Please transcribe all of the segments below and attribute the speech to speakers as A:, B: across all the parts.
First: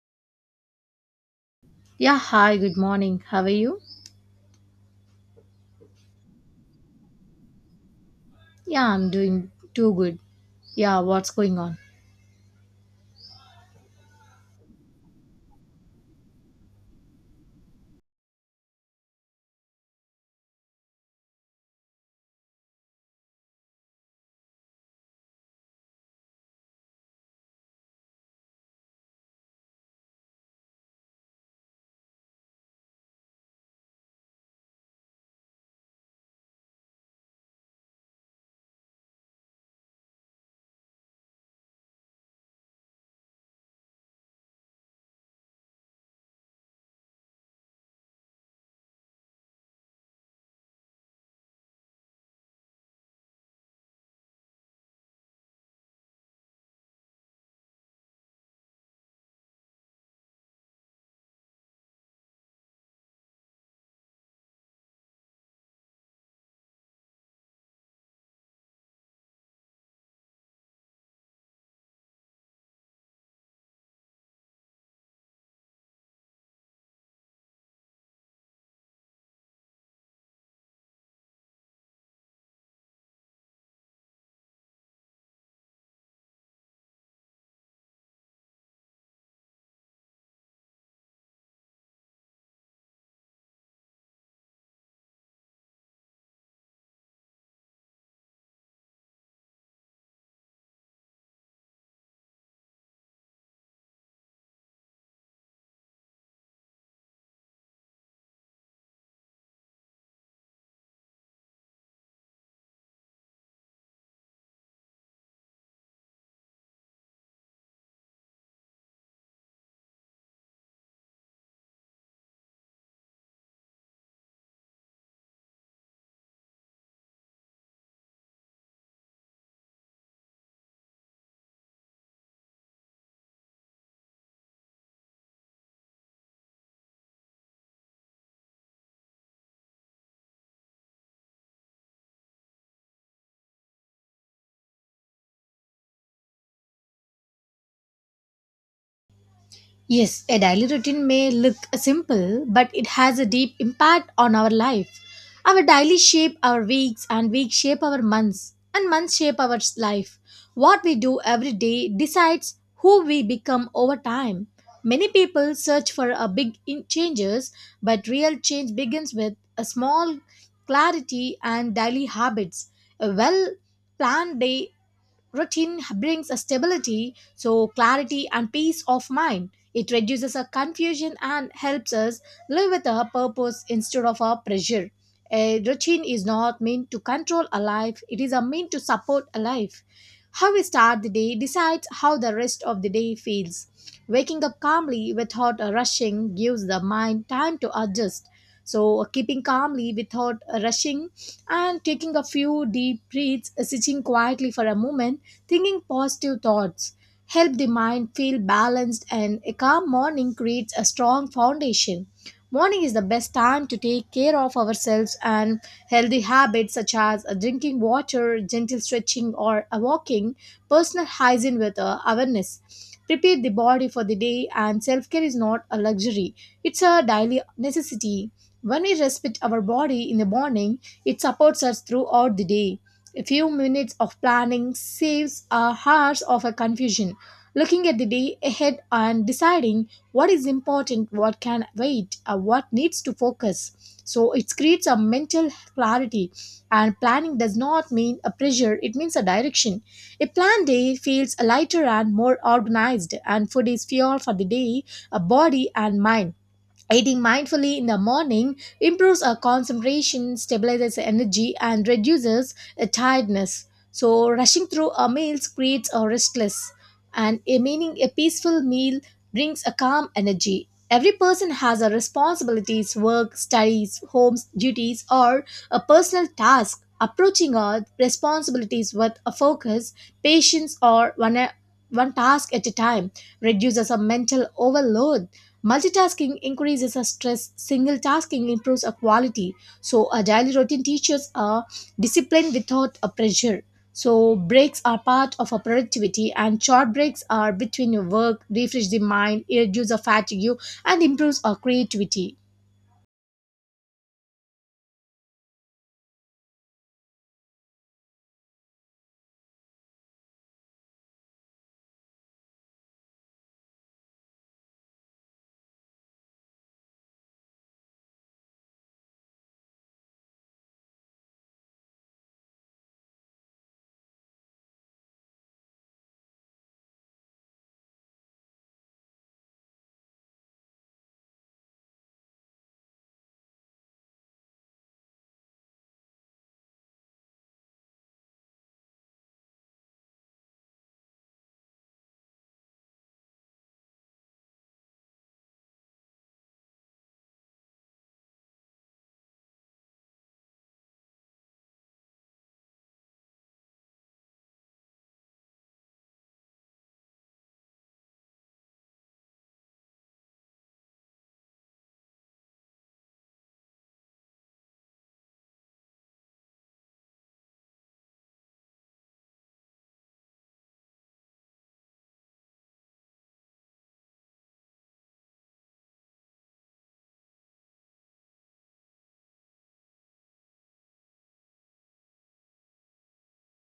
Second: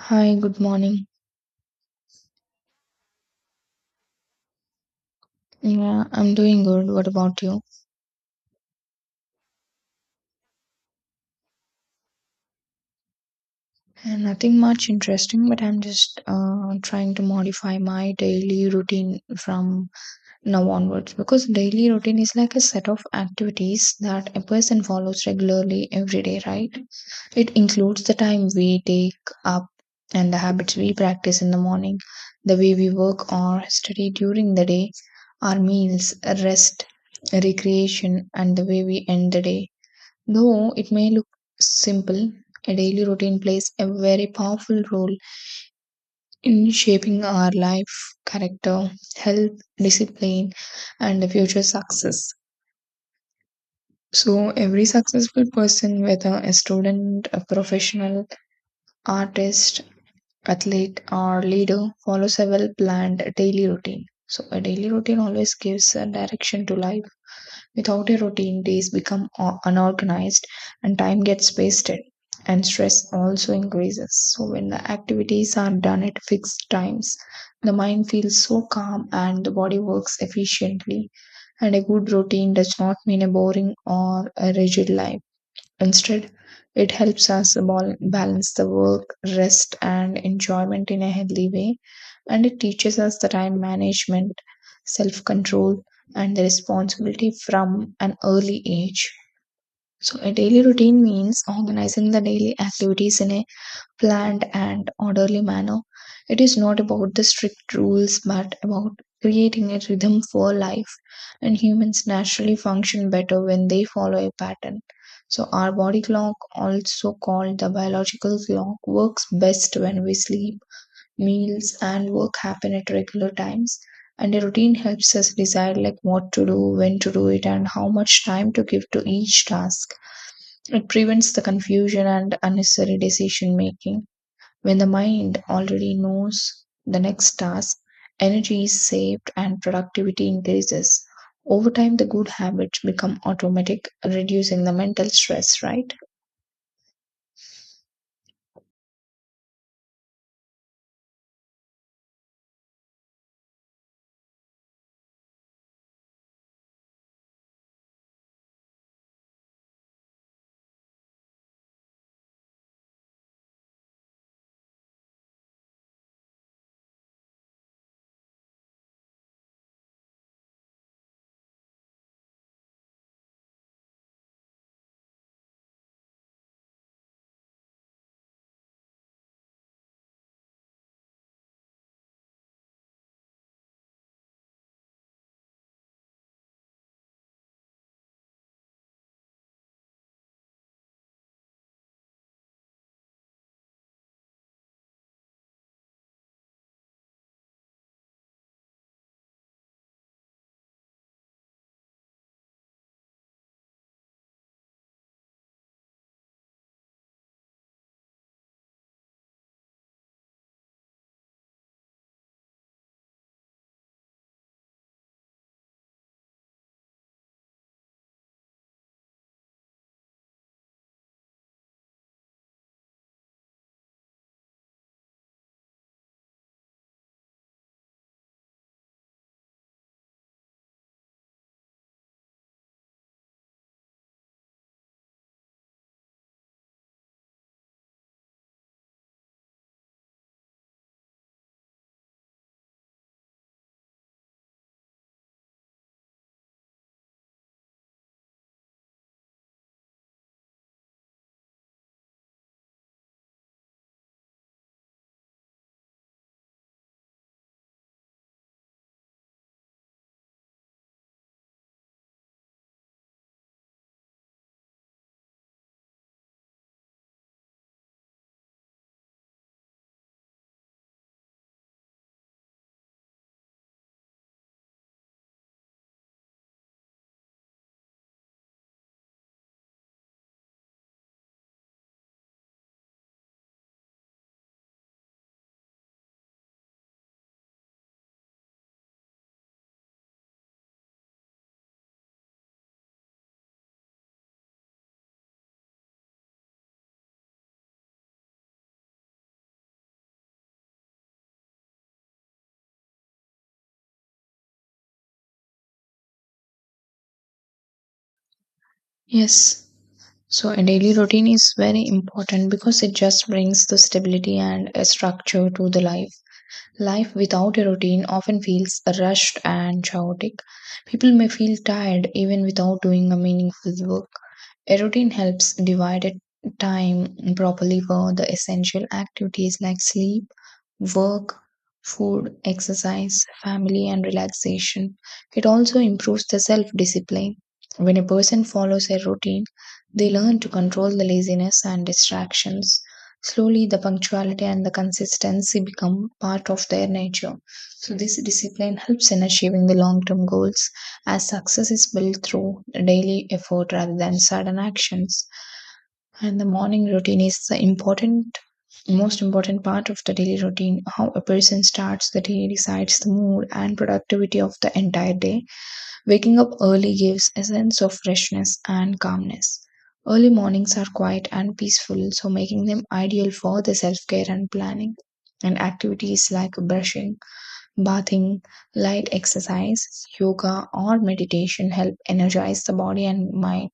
A: Hi, good morning.
B: Yeah, hi, good morning. How are you?
A: Yeah, I'm doing good. What about you?
B: Yeah, I'm doing too good. Yeah, what's going on?
A: Nothing much interesting, but I'm just trying to modify my daily routine from now onwards because daily routine is like a set of activities that a person follows regularly every day, right? It includes the time we take up and the habits we practice in the morning, the way we work or study during the day, our meals, rest, recreation, and the way we end the day. Though it may look simple, a daily routine plays a very powerful role in shaping our life, character, health, discipline, and the future success. So, every successful person, whether a student, a professional, artist, athlete, or leader, follows a well planned daily routine. So, a daily routine always gives a direction to life. Without a routine, days become unorganized and time gets wasted, and stress also increases. So, when the activities are done at fixed times, the mind feels so calm and the body works efficiently. And a good routine does not mean a boring or a rigid life. Instead, it helps us balance the work, rest, and enjoyment in a healthy way. And it teaches us the time management, self control, and the responsibility from an early age. So, a daily routine means organizing the daily activities in a planned and orderly manner. It is not about the strict rules but about creating a rhythm for life, and humans naturally function better when they follow a pattern. So, our body clock, also called the biological clock, works best when we sleep, meals, and work happen at regular times. And a routine helps us decide like what to do, when to do it, and how much time to give to each task. It prevents the confusion and unnecessary decision making. When the mind already knows the next task, energy is saved and productivity increases. Over time, the good habits become automatic, reducing the mental stress, right?
B: Yes, a daily routine may look simple, but it has a deep impact on our life. Our daily shape our weeks, and weeks shape our months, and months shape our life. What we do every day decides who we become over time. Many people search for a changes, but real change begins with a small clarity and daily habits. A well planned day routine brings a stability, so clarity and peace of mind. It reduces our confusion and helps us live with a purpose instead of a pressure. A routine is not meant to control a life, it is a mean to support a life. How we start the day decides how the rest of the day feels. Waking up calmly without rushing gives the mind time to adjust. So, keeping calmly without rushing and taking a few deep breaths, sitting quietly for a moment, thinking positive thoughts help the mind feel balanced and a calm morning creates a strong foundation. Morning is the best time to take care of ourselves and healthy habits such as drinking water, gentle stretching or a walking, personal hygiene with awareness. Prepare the body for the day and self-care is not a luxury. It's a daily necessity. When we respect our body in the morning, it supports us throughout the day. A few minutes of planning saves our hours of a confusion, looking at the day ahead and deciding what is important, what can wait, or what needs to focus. So it creates a mental clarity, and planning does not mean a pressure, it means a direction. A planned day feels lighter and more organized, and food is fuel for the day, a body and mind. Eating mindfully in the morning improves our concentration, stabilizes the energy, and reduces tiredness. So, rushing through our meals creates a restless, and a meaning a peaceful meal brings a calm energy. Every person has a responsibilities, work, studies, homes, duties, or a personal task. Approaching our responsibilities with a focus, patience, or one task at a time reduces a mental overload. Multitasking increases our stress, single tasking improves our quality. So, a daily routine teaches a discipline without a pressure. So, breaks are part of our productivity, and short breaks are between your work, refresh the mind, reduce the fatigue, and improves our creativity.
A: Yes. So a daily routine is very important because it just brings the stability and a structure to the life. Life without a routine often feels rushed and chaotic. People may feel tired even without doing a meaningful work. A routine helps divide time properly for the essential activities like sleep, work, food, exercise, family, and relaxation. It also improves the self discipline. When a person follows a routine, they learn to control the laziness and distractions. Slowly, the punctuality and the consistency become part of their nature. So, this discipline helps in achieving the long term goals as success is built through daily effort rather than sudden actions. And the morning routine is most important part of the daily routine. How a person starts the day decides the mood and productivity of the entire day. Waking up early gives a sense of freshness and calmness. Early mornings are quiet and peaceful, so making them ideal for the self care and planning and activities like brushing, bathing, light exercise, yoga, or meditation help energize the body and mind.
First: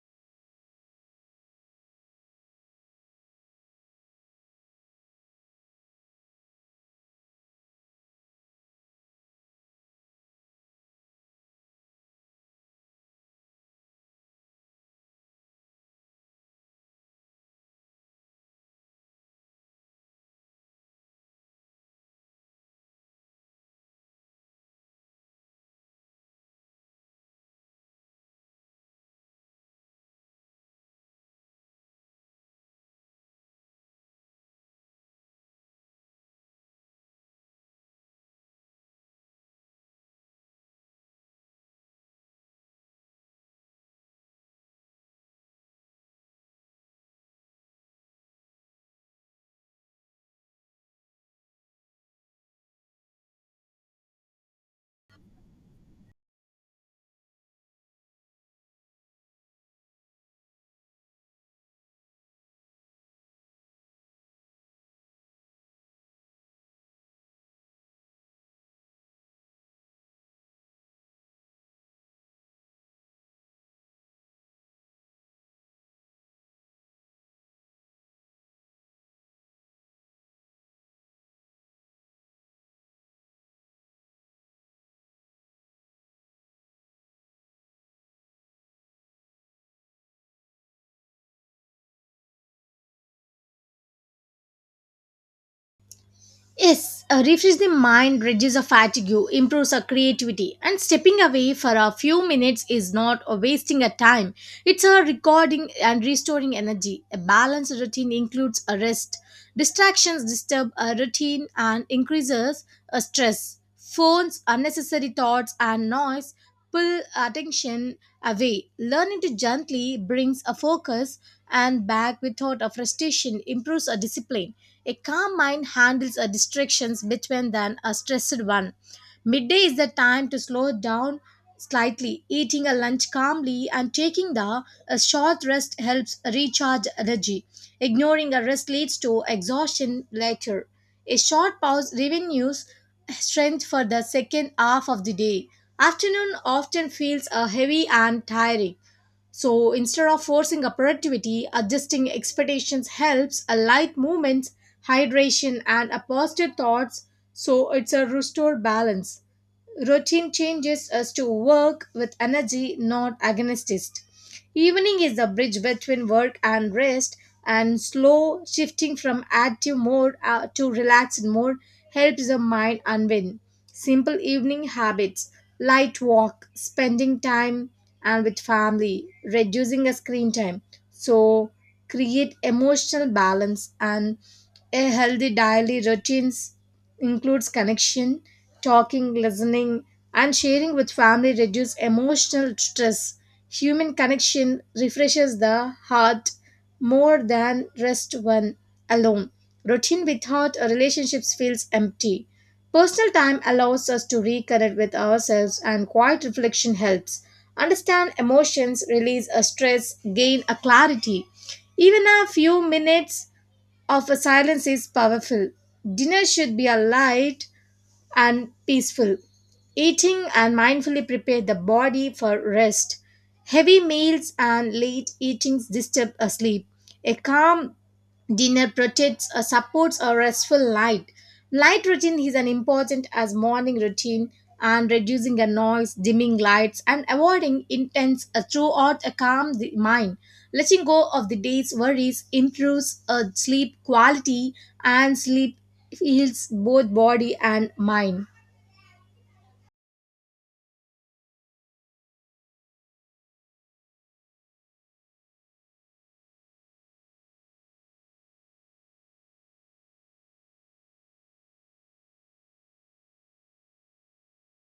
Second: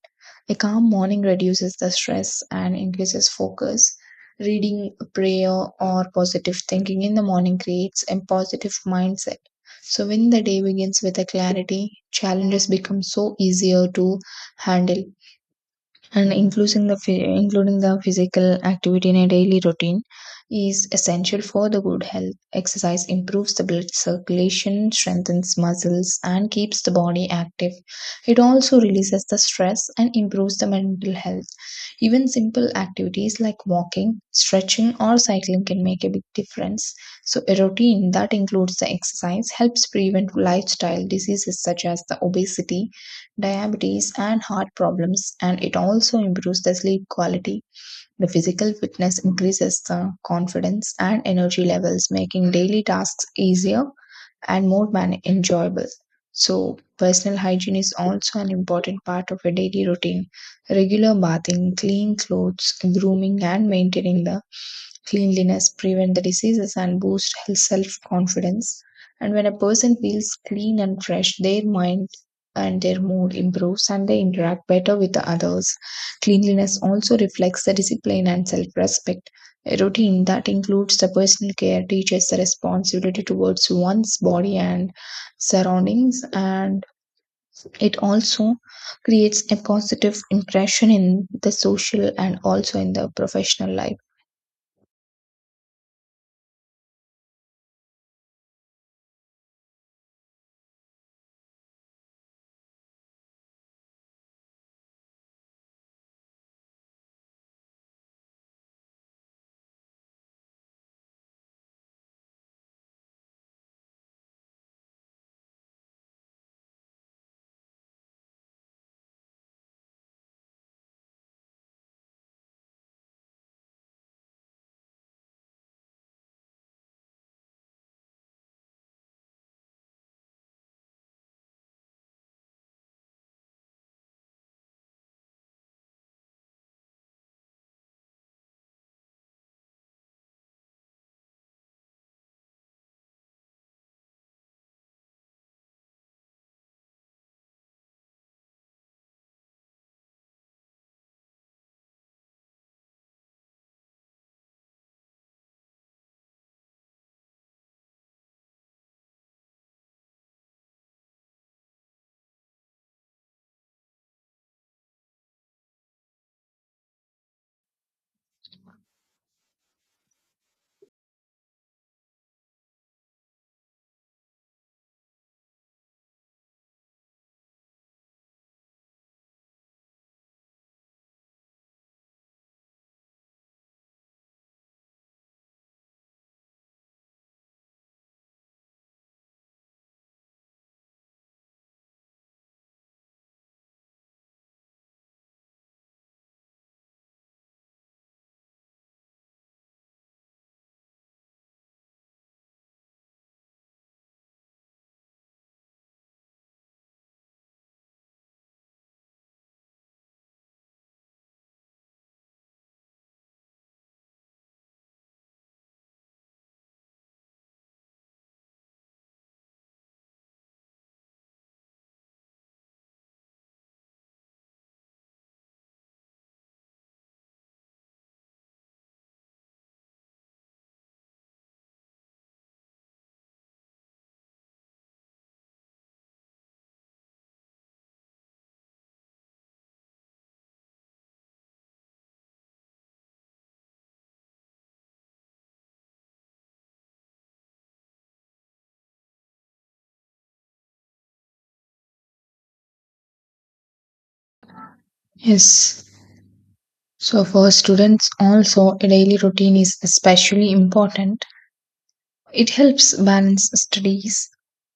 A: A calm morning reduces the stress and increases focus. Reading, prayer, or positive thinking in the morning creates a positive mindset. So, when the day begins with a clarity, challenges become so easier to handle. And including the physical activity in a daily routine is essential for the good health. Exercise improves the blood circulation, strengthens muscles, and keeps the body active. It also releases the stress and improves the mental health. Even simple activities like walking, stretching, or cycling can make a big difference. So a routine that includes the exercise helps prevent lifestyle diseases such as the obesity, diabetes, and heart problems, and it also improves the sleep quality. The physical fitness increases the confidence and energy levels, making daily tasks easier and enjoyable. So, personal hygiene is also an important part of a daily routine. Regular bathing, clean clothes, grooming, and maintaining the cleanliness prevent the diseases and boost self confidence. And when a person feels clean and fresh, their mind and their mood improves and they interact better with the others. Cleanliness also reflects the discipline and self respect. A routine that includes the personal care teaches the responsibility towards one's body and surroundings, and it also creates a positive impression in the social and also in the professional life.
B: Yes, a refresh the mind, reduces a fatigue, improves our creativity, and stepping away for a few minutes is not a wasting a time. It's a recording and restoring energy. A balanced routine includes a rest. Distractions disturb a routine and increases a stress. Phones, unnecessary thoughts, and noise pull attention away. Learning to gently brings a focus and back without a frustration, improves a discipline. A calm mind handles a distractions better than a stressed one. Midday is the time to slow down slightly. Eating a lunch calmly and taking the a short rest helps recharge energy. Ignoring a rest leads to exhaustion later. A short pause revenues strength for the second half of the day. Afternoon often feels heavy and tiring. So instead of forcing productivity, adjusting expectations helps a light movements, hydration, and a positive thoughts. So it's a restore balance. Routine changes us to work with energy, not against it. Evening is the bridge between work and rest, and slow shifting from active mode to relaxed mode helps the mind unwind. Simple evening habits, light walk, spending time and with family, reducing the screen time. So create emotional balance and a healthy daily routines includes connection. Talking, listening, and sharing with family reduce emotional stress. Human connection refreshes the heart more than rest one alone. Routine without relationships feels empty. Personal time allows us to reconnect with ourselves, and quiet reflection helps. Understand emotions, release a stress, gain a clarity. Even a few minutes of a silence is powerful. Dinner should be a light and peaceful. Eating and mindfully prepare the body for rest. Heavy meals and late eatings disturb a sleep. A calm dinner protects or supports a restful light. Light routine is as important as morning routine and reducing a noise, dimming lights, and avoiding intense throughout a calm the mind. Letting go of the day's worries improves sleep quality and sleep heals both body and mind.
A: Yes. So for students also a daily routine is especially important. It helps balance studies,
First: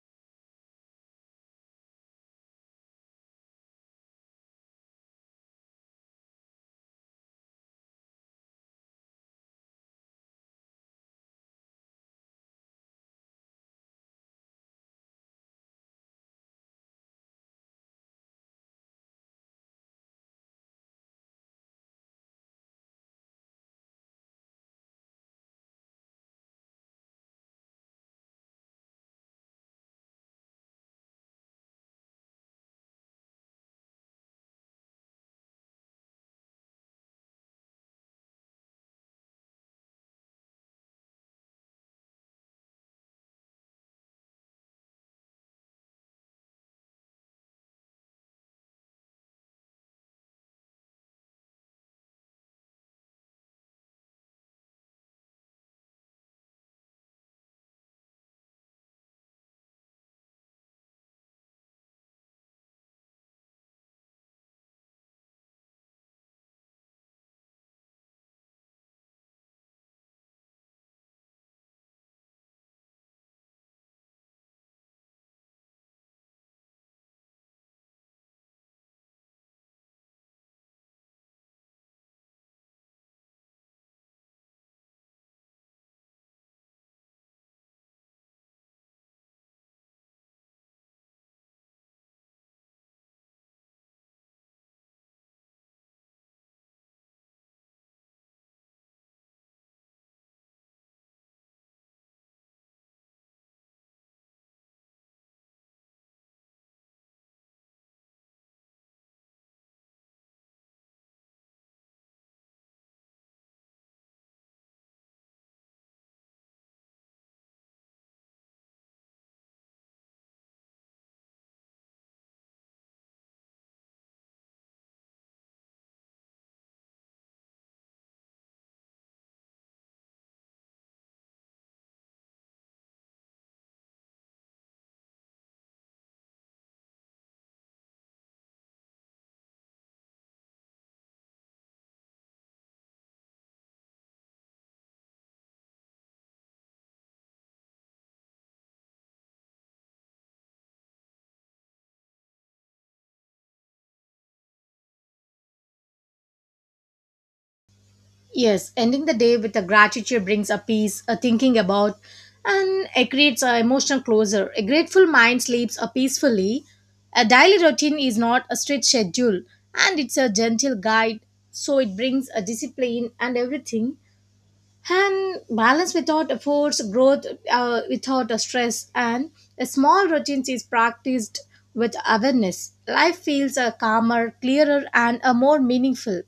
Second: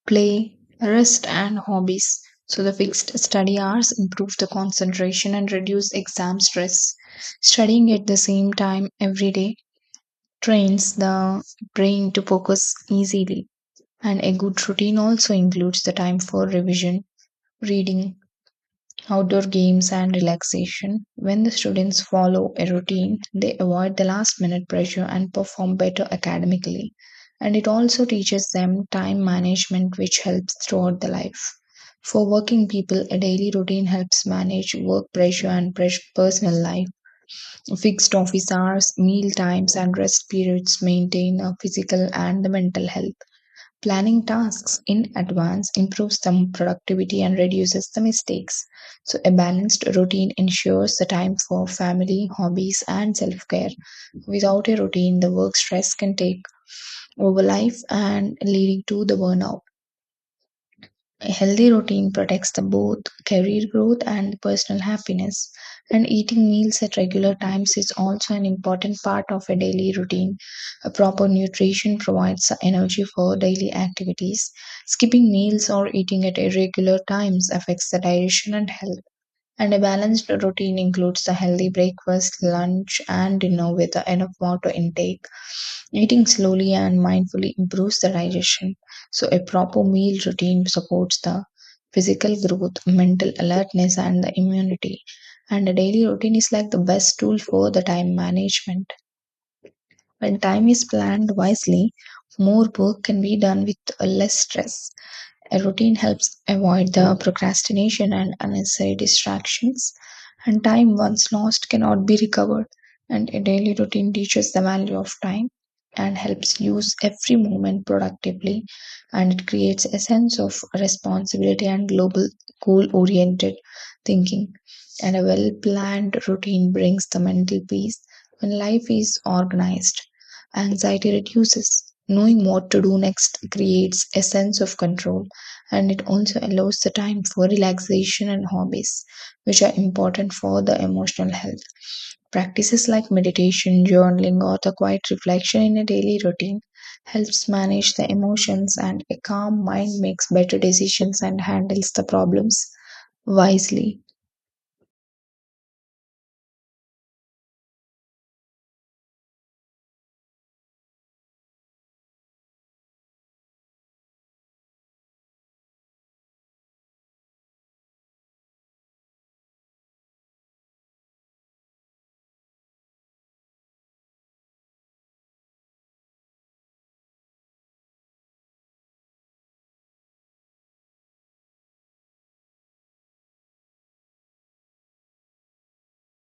A: play, rest, and hobbies. So, the fixed study hours improve the concentration and reduce exam stress. Studying at the same time every day trains the brain to focus easily. And a good routine also includes the time for revision, reading, outdoor games and relaxation. When the students follow a routine, they avoid the last minute pressure and perform better academically. And it also teaches them time management, which helps throughout the life. For working people, a daily routine helps manage work pressure and personal life. Fixed office hours, meal times, and rest periods maintain a physical and the mental health. Planning tasks in advance improves the productivity and reduces the mistakes. So, a balanced routine ensures the time for family, hobbies, and self care. Without a routine, the work stress can take over life and leading to the burnout. A healthy routine protects the both career growth and personal happiness. And eating meals at regular times is also an important part of a daily routine. A proper nutrition provides the energy for daily activities. Skipping meals or eating at irregular times affects the digestion and health. And a balanced routine includes a healthy breakfast, lunch, and dinner with enough water intake. Eating slowly and mindfully improves the digestion. So, a proper meal routine supports the physical growth, mental alertness, and the immunity. And a daily routine is like the best tool for the time management. When time is planned wisely, more work can be done with less stress. A routine helps avoid the procrastination and unnecessary distractions, and time once lost cannot be recovered. And a daily routine teaches the value of time and helps use every moment productively, and it creates a sense of responsibility and global goal oriented thinking. And a well planned routine brings the mental peace when life is organized. Anxiety reduces. Knowing what to do next creates a sense of control and it also allows the time for relaxation and hobbies, which are important for the emotional health. Practices like meditation, journaling, or the quiet reflection in a daily routine helps manage the emotions, and a calm mind makes better decisions and handles the problems wisely.
B: Yes, ending the day with a gratitude brings a peace, a thinking about, and it creates an emotional closure. A grateful mind sleeps a peacefully. A daily routine is not a strict schedule, and it's a gentle guide, so it brings a discipline and everything. And balance without a force, growth without a stress, and a small routine is practiced with awareness. Life feels a calmer, clearer, and a more meaningful.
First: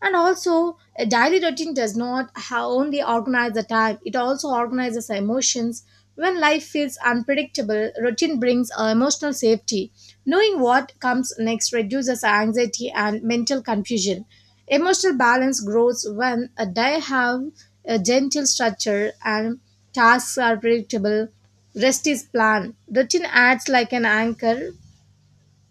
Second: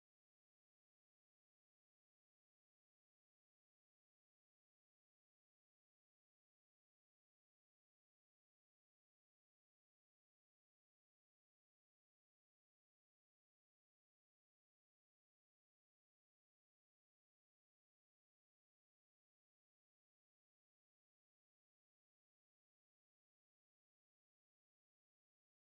B: And also a daily routine does not ha- only organize the time, it also organizes the emotions. When life feels unpredictable, routine brings emotional safety. Knowing what comes next reduces anxiety and mental confusion. Emotional balance grows when a day have a gentle structure and tasks are predictable, rest is planned. Routine acts like an anchor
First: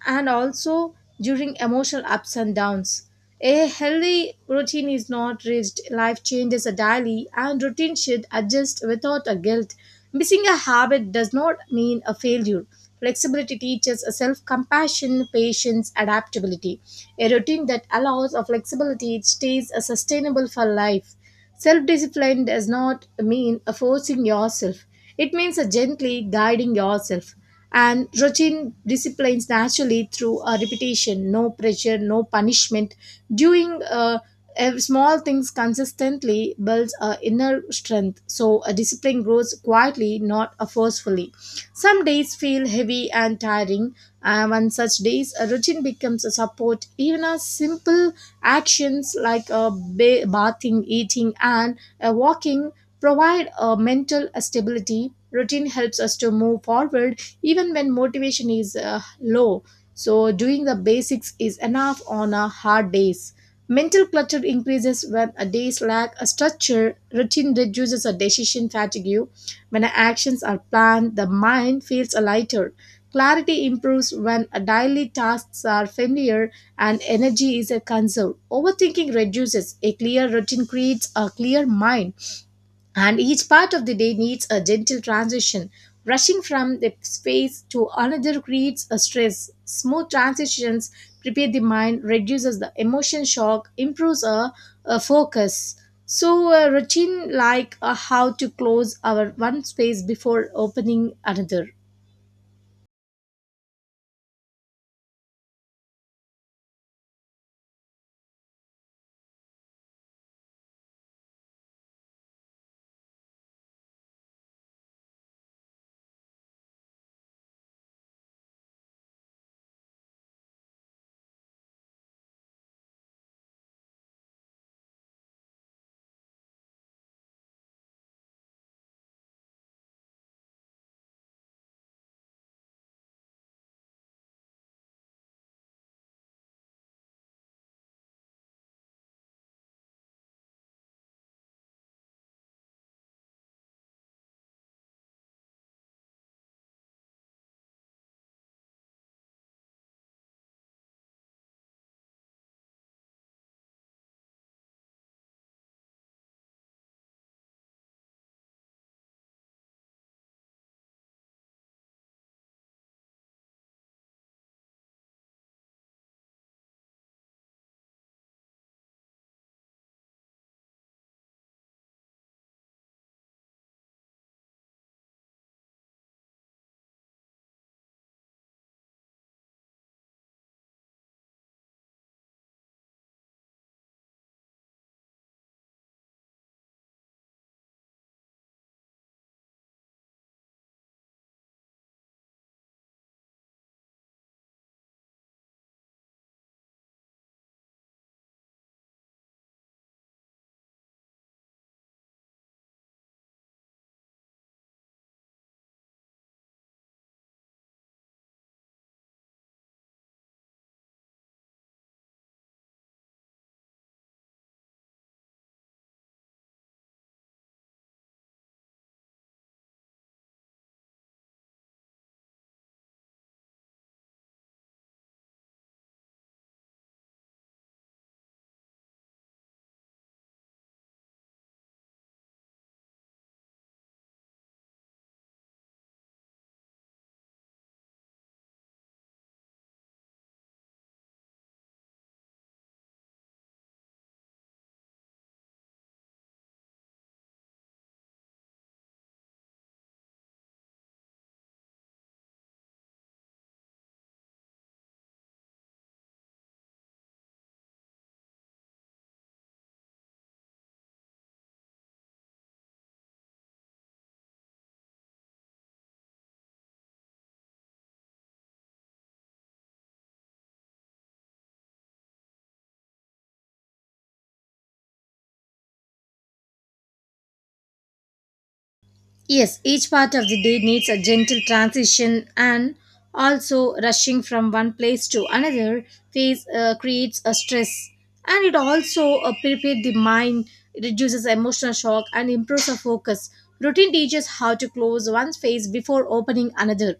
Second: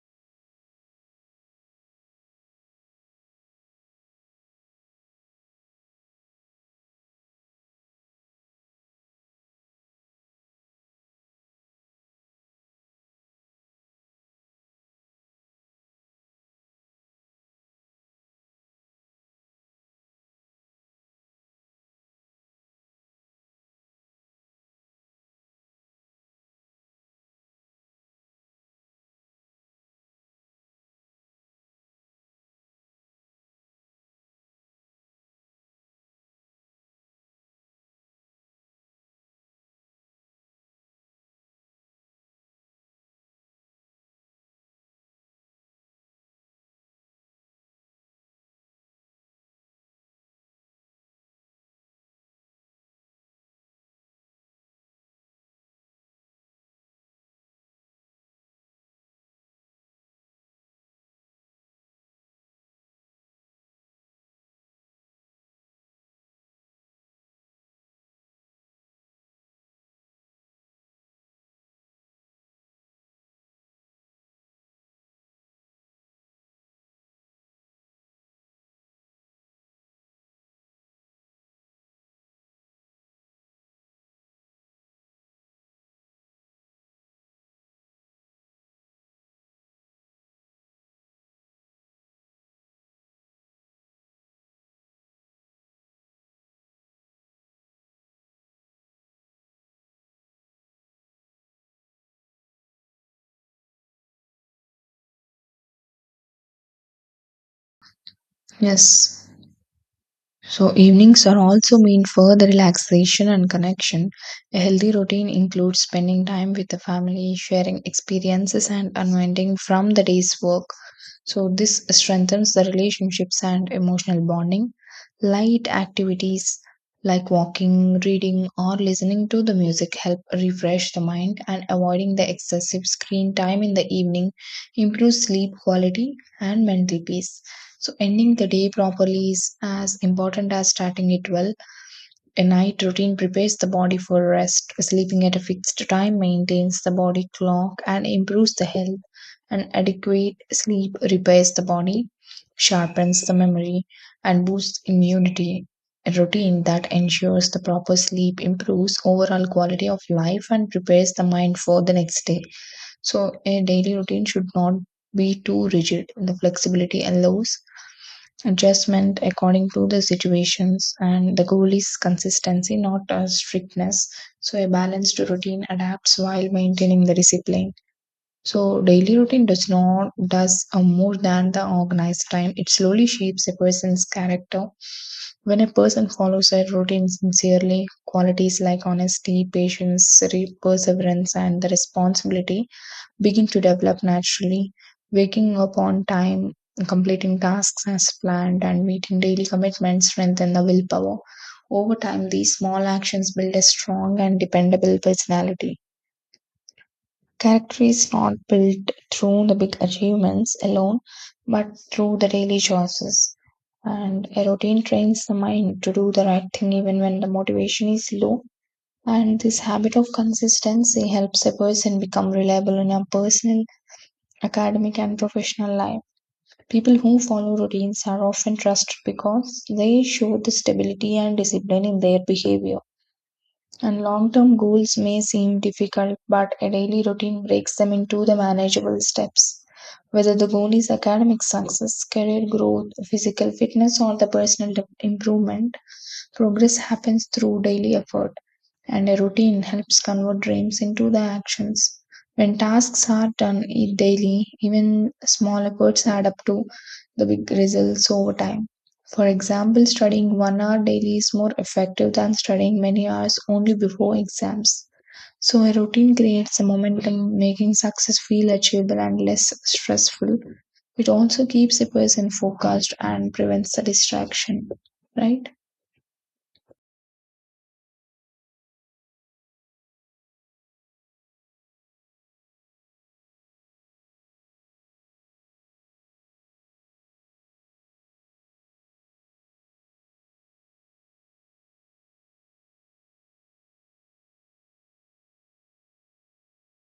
B: and also during emotional ups and downs. A healthy routine is not rigid. Life changes are daily, and routine should adjust without a guilt. Missing a habit does not mean a failure. Flexibility teaches a self-compassion, patience, adaptability. A routine that allows a flexibility stays a sustainable for life. Self discipline does not mean a forcing yourself, it means a gently guiding yourself. And routine disciplines naturally through a repetition, no pressure, no punishment. Doing small things consistently builds our inner strength. So a discipline grows quietly, not forcefully. Some days feel heavy and tiring, and on such days, a routine becomes a support. Even a simple actions like a bathing, eating, and a walking provide a mental stability. Routine helps us to move forward even when motivation is low. So, doing the basics is enough on a hard days. Mental clutter increases when a day's lack a structure. Routine reduces a decision fatigue. When actions are planned, the mind feels lighter. Clarity improves when daily tasks are familiar and energy is a conserved. Overthinking reduces. A clear routine creates a clear mind, and each part of the day needs a gentle transition. Rushing from the space to another creates a stress. Smooth transitions prepare the mind, reduces the emotion shock, improves a focus. So, a routine like how to close our one space before opening another.
A: Yes. So, evenings are also mean for the relaxation and connection. A healthy routine includes spending time with the family, sharing experiences, and unwinding from the day's work. So, this strengthens the relationships and emotional bonding. Light activities like walking, reading, or listening to the music help refresh the mind, and avoiding the excessive screen time in the evening improves sleep quality and mental peace. So, ending the day properly is as important as starting it well. A night routine prepares the body for rest. Sleeping at a fixed time maintains the body clock and improves the health. An adequate sleep repairs the body, sharpens the memory, and boosts immunity. A routine that ensures the proper sleep improves overall quality of life and prepares the mind for the next day. So, a daily routine should not be too rigid. The flexibility allows adjustment according to the situations, and the goal is consistency, not strictness. So a balanced routine adapts while maintaining the discipline. So daily routine does not does more than the organized time. It slowly shapes a person's character. When a person follows a routine sincerely, qualities like honesty, patience, perseverance, and the responsibility begin to develop naturally. Waking up on time, completing tasks as planned, and meeting daily commitments strengthen the willpower. Over time, these small actions build a strong and dependable personality. Character is not built through the big achievements alone, but through the daily choices. And a routine trains the mind to do the right thing even when the motivation is low. And this habit of consistency helps a person become reliable in a personal, academic, and professional life. People who follow routines are often trusted because they show the stability and discipline in their behavior. And long term goals may seem difficult, but a daily routine breaks them into the manageable steps. Whether the goal is academic success, career growth, physical fitness, or the improvement, progress happens through daily effort, and a routine helps convert dreams into the actions. When tasks are done daily, even small efforts add up to the big results over time. For example, studying 1 hour daily is more effective than studying many hours only before exams. So, a routine creates a momentum, making success feel achievable and less stressful. It also keeps a person focused and prevents the distraction, right?
B: Yes, each part of the day needs a gentle transition, and also rushing from one place to another phase creates a stress, and it also prepares the mind, it reduces emotional shock, and improves the focus. Routine teaches how to close one phase before opening another,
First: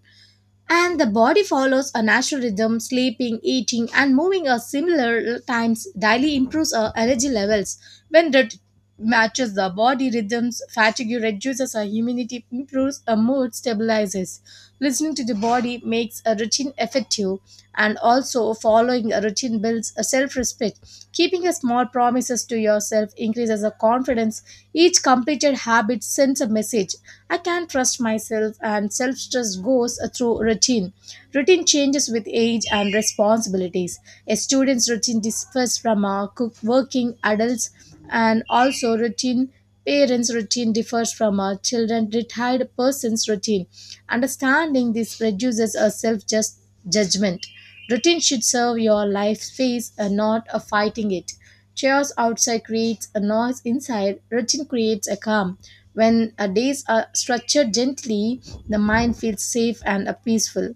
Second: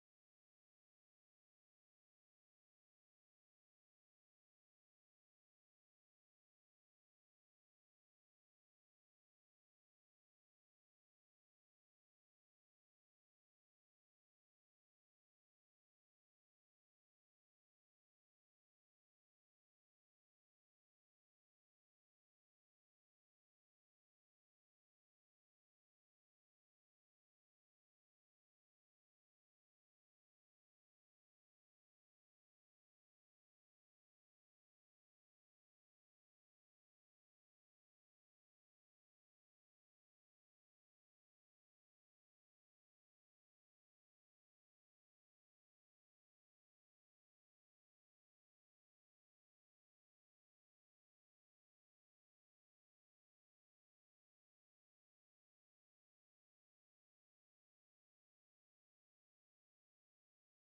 B: and the body follows a natural rhythm. Sleeping, eating, and moving at similar times daily improves our energy levels. When that matches the body rhythms, fatigue reduces our immunity, improves our mood, stabilizes. Listening to the body makes a routine effective, and also following a routine builds a self respect. Keeping a small promises to yourself increases the confidence. Each completed habit sends a message, I can not trust myself, and self trust goes through routine. Routine changes with age and responsibilities. A student's routine differs from a cook working adults, and also routine parents' routine differs from a children retired person's routine. Understanding this reduces a self judgment. Routine should serve your life phase and not a fighting it. Chaos outside creates a noise inside, routine creates a calm. When our days are structured gently, the mind feels safe and peaceful.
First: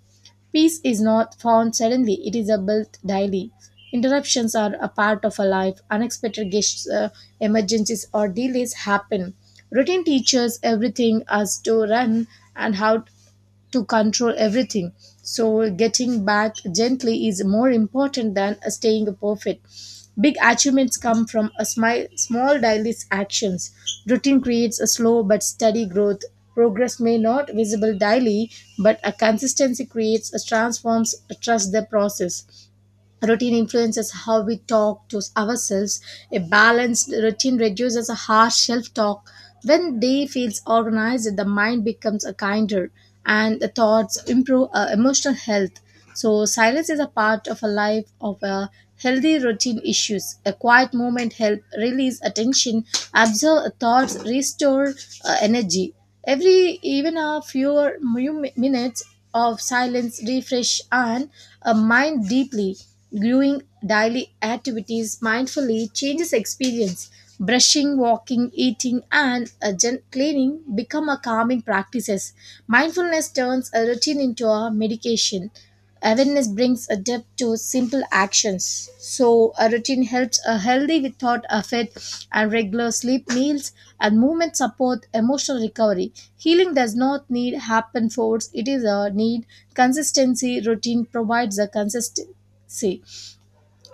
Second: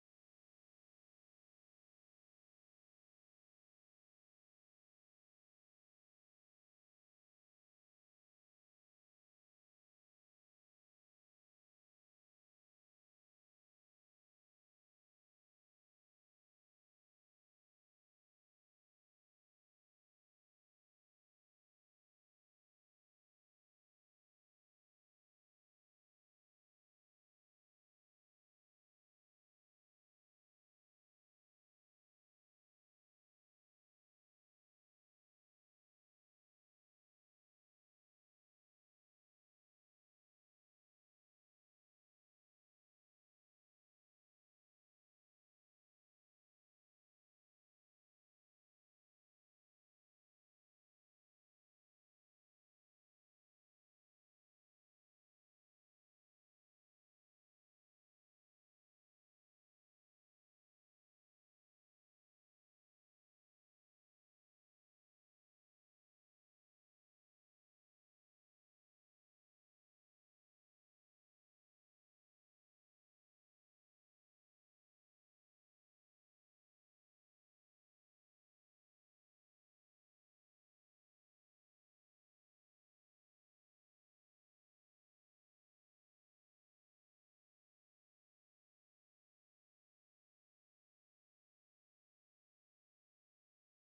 B: Peace is not found suddenly, it is a built daily. Interruptions are a part of our life, unexpected guests, emergencies, or delays happen. Routine teaches everything us to run and how to control everything. So, getting back gently is more important than staying perfect. Big achievements come from a small daily actions. Routine creates a slow but steady growth. Progress may not visible daily, but a consistency creates a transforms trust the process. Routine influences how we talk to ourselves. A balanced routine reduces harsh self talk. When day feels organized, the mind becomes a kinder and the thoughts improve emotional health. So, silence is a part of a life of a healthy routine issues. A quiet moment help release attention, absorb thoughts, restore energy. Every even a few minutes of silence refresh and a mind deeply viewing daily activities mindfully changes experience. Brushing, walking, eating, and a cleaning become a calming practices. Mindfulness turns a routine into a medication. Awareness brings a depth to simple actions. So, a routine helps a healthy without effort, and regular sleep, meals, and movement support emotional recovery. Healing does not need happen force, it is a need. Consistency routine provides a consistency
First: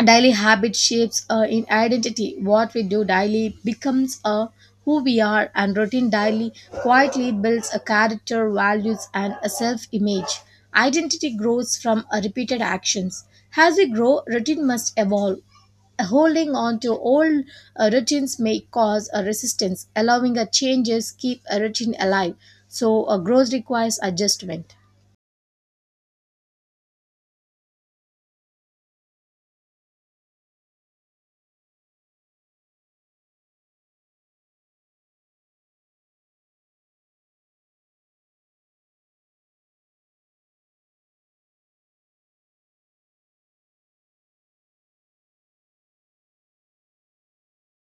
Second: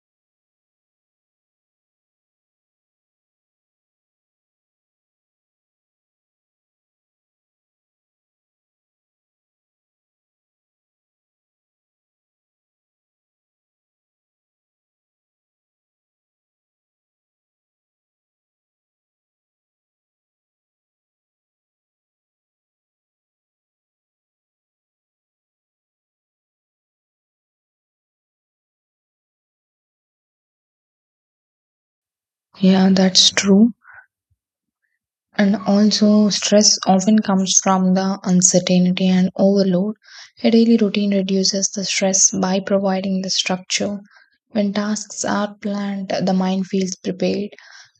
B: daily habit shapes in identity. What we do daily becomes who we are, and routine daily quietly builds a character values and a self-image. Identity grows from repeated actions. As we grow routine must evolve, holding on to old routines may cause a resistance, allowing a changes keep a routine alive, so a growth requires adjustment.
A: Yeah, that's true. And also, stress often comes from the uncertainty and overload. A daily routine reduces the stress by providing the structure. When tasks are planned, the mind feels prepared,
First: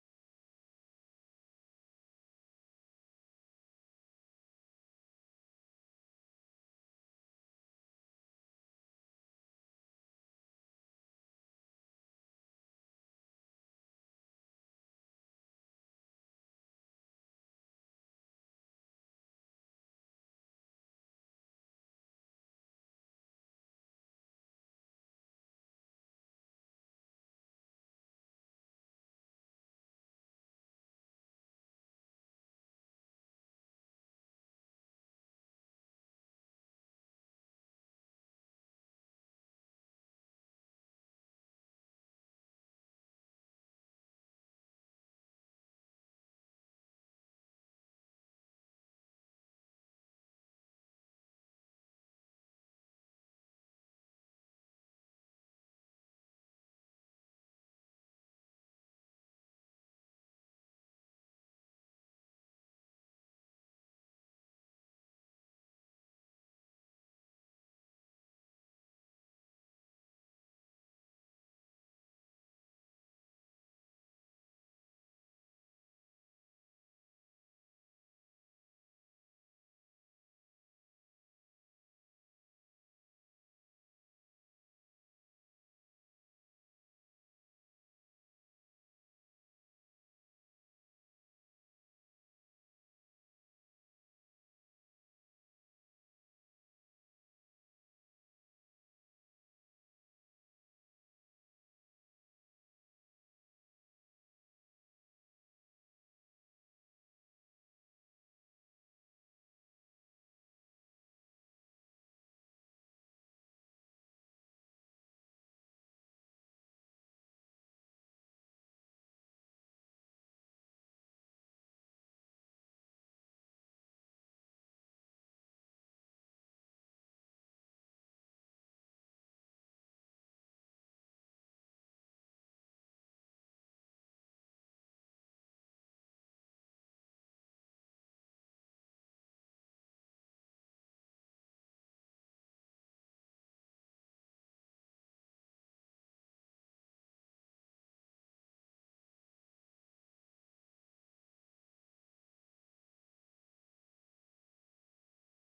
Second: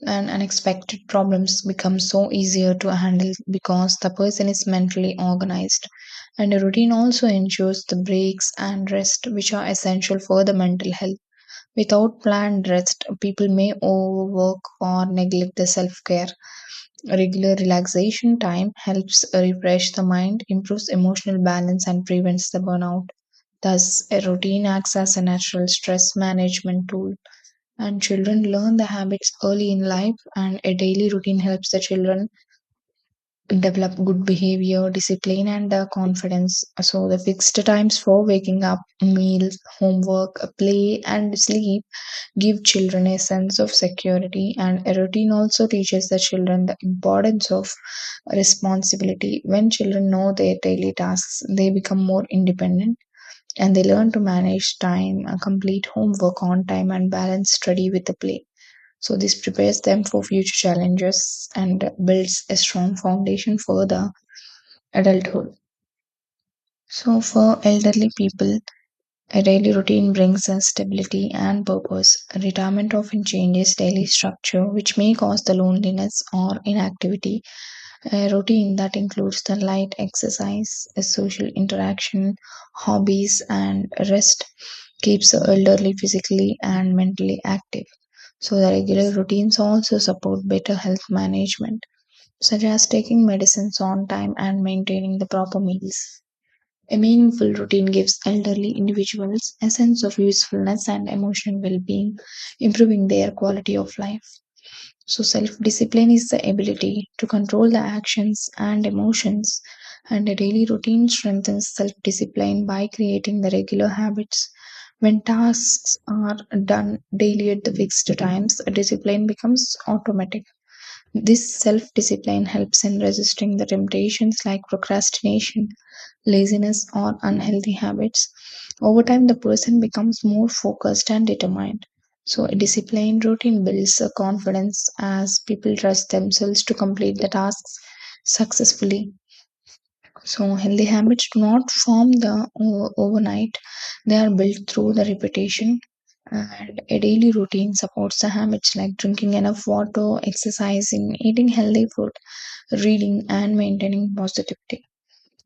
A: and unexpected problems become so easier to handle because the person is mentally organized. And a routine also ensures the breaks and rest, which are essential for the mental health. Without planned rest, people may overwork or neglect the self care. Regular relaxation time helps refresh the mind, improves emotional balance, and prevents the burnout. Thus, a routine acts as a natural stress management tool. And children learn the habits early in life, and a daily routine helps the children develop good behavior, discipline, and confidence. So, the fixed times for waking up, meals, homework, play, and sleep give children a sense of security, and a routine also teaches the children the importance of responsibility. When children know their daily tasks, they become more independent, and they learn to manage time, complete homework on time, and balance study with the play. So this prepares them for future challenges and builds a strong foundation for the adulthood. So for elderly people, a daily routine brings us stability and purpose. Retirement often changes daily structure, which may cause the loneliness or inactivity. A routine that includes the light exercise, a social interaction, hobbies, and rest keeps the elderly physically and mentally active. So, the regular routines also support better health management, such as taking medicines on time and maintaining the proper meals. A meaningful routine gives elderly individuals a sense of usefulness and emotional well being, improving their quality of life. So, self discipline is the ability to control the actions and emotions, and a daily routine strengthens self discipline by creating the regular habits. When tasks are done daily at the fixed times, discipline becomes automatic. This self discipline helps in resisting the temptations like procrastination, laziness, or unhealthy habits. Over time, the person becomes more focused and determined. So, a disciplined routine builds a confidence as people trust themselves to complete the tasks successfully. So, healthy habits do not form overnight; they are built through the repetition. And a daily routine supports the habits like drinking enough water, exercising, eating healthy food, reading, and maintaining positivity.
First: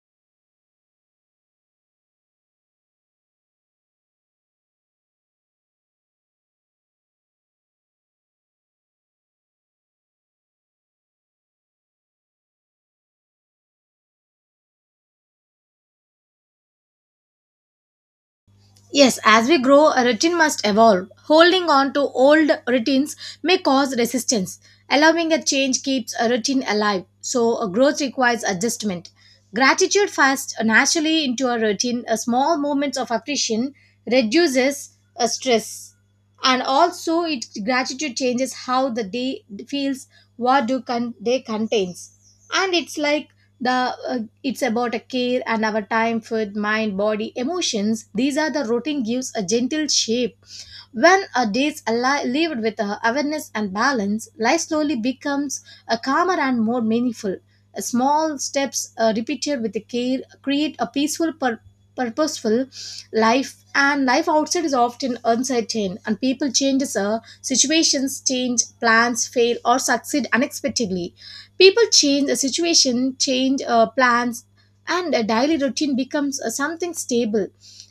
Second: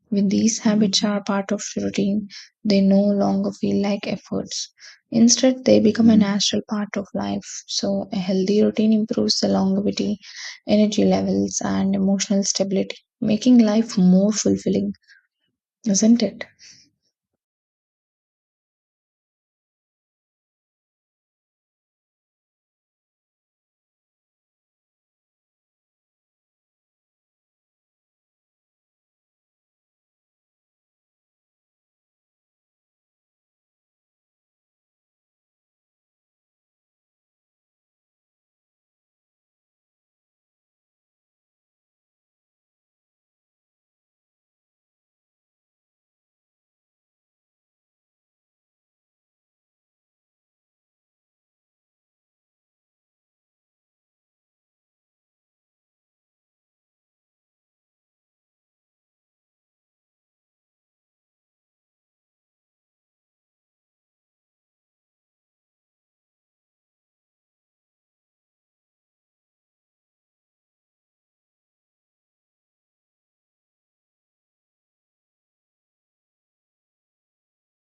A: When these habits are part of routine, they no longer feel like efforts. Instead, they become a natural part of life. So, a healthy routine improves the longevity, energy levels, and emotional stability, making life more fulfilling, isn't it?
B: Yes, as we grow, a routine must evolve. Holding on to old routines may cause resistance. Allowing a change keeps a routine alive, so a growth requires adjustment. Gratitude fast naturally into a routine. A small moments of appreciation reduces a stress, and also it gratitude changes how the day feels, what day contains, and it's like the it's about a care and our time food mind body emotions these are the routine gives a gentle shape. When a day's lived with awareness and balance, life slowly becomes a calmer and more meaningful. Small steps repeated with the care create a peaceful purposeful life. And life outside is often uncertain and people changes situations change plans fail or succeed unexpectedly. People change, a situation change, plans, and a daily routine becomes something stable.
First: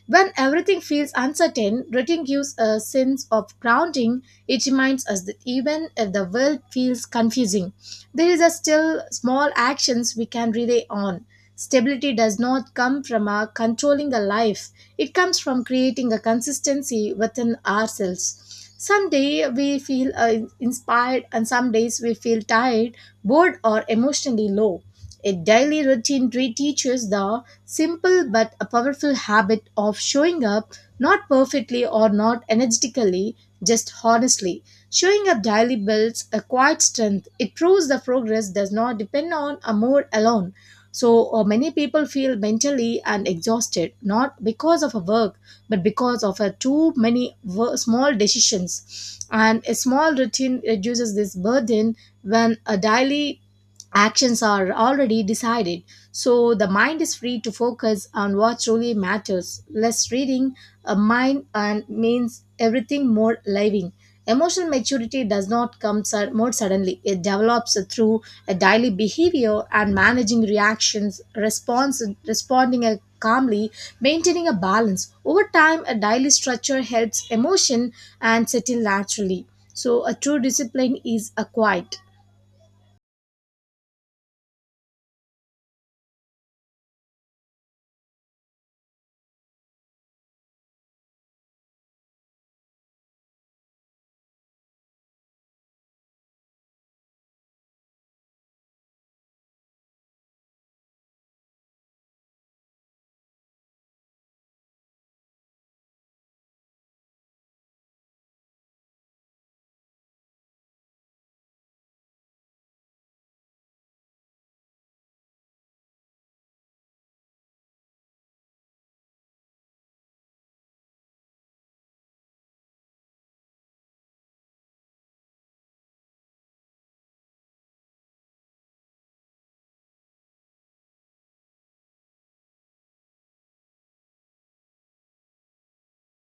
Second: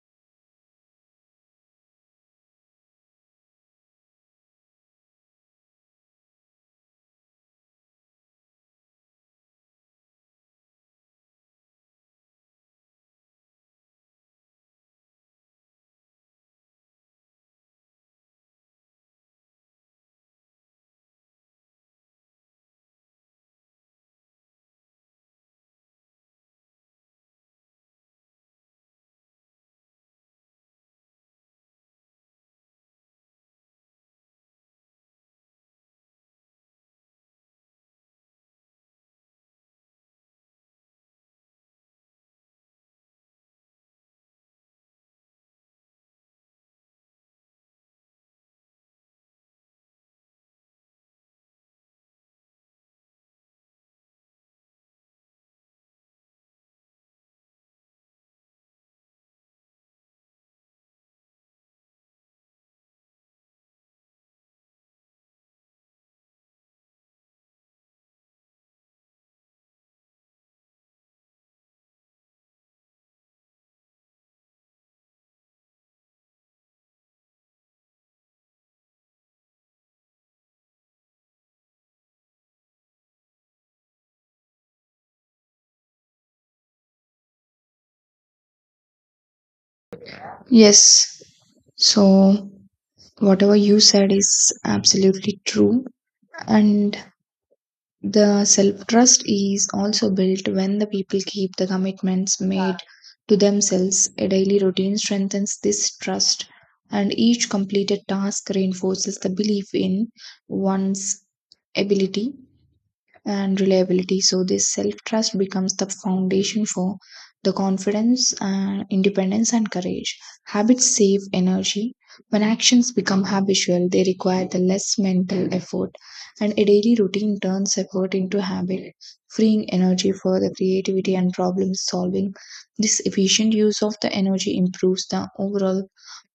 B: When everything feels uncertain, routine gives a sense of grounding. It reminds us that even if the world feels confusing, there is a still small actions we can rely on. Stability does not come from our controlling a life. It comes from creating a consistency within ourselves. Some day we feel inspired and some days we feel tired, bored or emotionally low. A daily routine reteaches the simple but a powerful habit of showing up, not perfectly or not energetically, just honestly. Showing up daily builds a quiet strength. It proves the progress does not depend on a mood alone. So many people feel mentally and exhausted not because of a work but because of a too many small decisions. And a small routine reduces this burden when a daily actions are already decided, so the mind is free to focus on what truly matters. Less reading a mind and means everything more living. Emotional maturity does not come more suddenly. It develops through a daily behavior and managing reactions, response, responding calmly, maintaining a balance. Over time, a daily structure helps emotion and settle naturally. So, a true discipline is acquired.
A: Yes. So, whatever you said is absolutely true. And the self trust is also built when the people keep the commitments made to themselves. A daily routine strengthens this trust, and each completed task reinforces the belief in one's ability and reliability. So this self-trust becomes the foundation for the confidence and independence and courage. Habits save energy. When actions become habitual, they require the less mental effort, and a daily routine turns effort into habit, freeing energy for the creativity and problem solving. This efficient use of the energy improves the overall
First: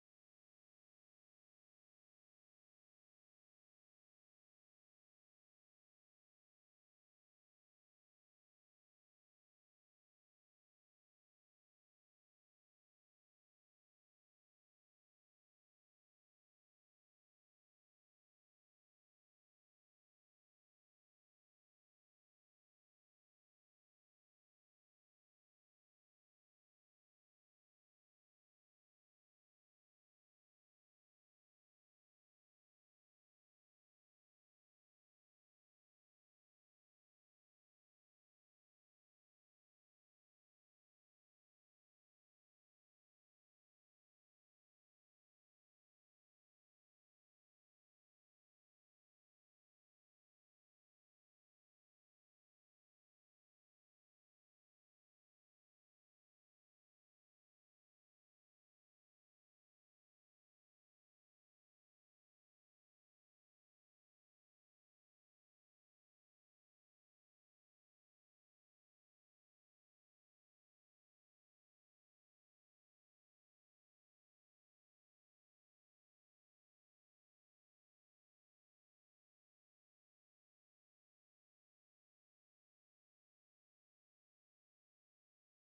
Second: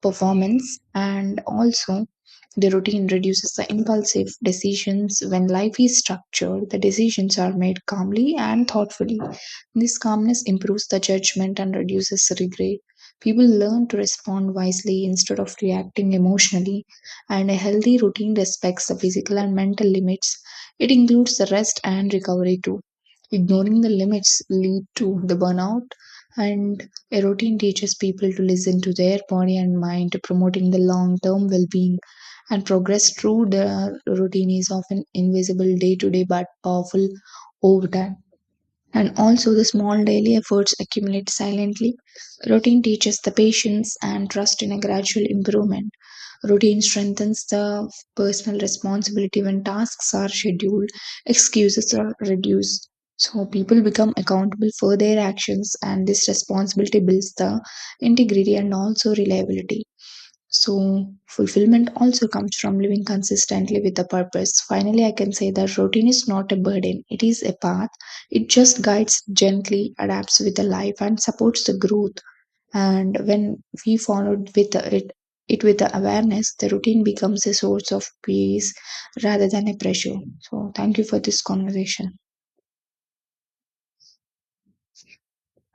A: performance. And also, the routine reduces the impulsive decisions. When life is structured, the decisions are made calmly and thoughtfully. This calmness improves the judgment and reduces regret. People learn to respond wisely instead of reacting emotionally, and a healthy routine respects the physical and mental limits. It includes the rest and recovery too. Ignoring the limits lead to the burnout, and a routine teaches people to listen to their body and mind, promoting the long term well being. And progress through the routine is often invisible day to day, but powerful over time. And also, the small daily efforts accumulate silently. Routine teaches the patience and trust in a gradual improvement. Routine strengthens the personal responsibility. When tasks are scheduled, excuses are reduced. So, people become accountable for their actions, and this responsibility builds the integrity and also reliability. So, fulfillment also comes from living consistently with a purpose. Finally, I can say that routine is not a burden, it is a path. It just guides gently, adapts with the life, and supports the growth. And when we follow it with the awareness, the routine becomes a source of peace rather than a pressure. So, thank you for this conversation.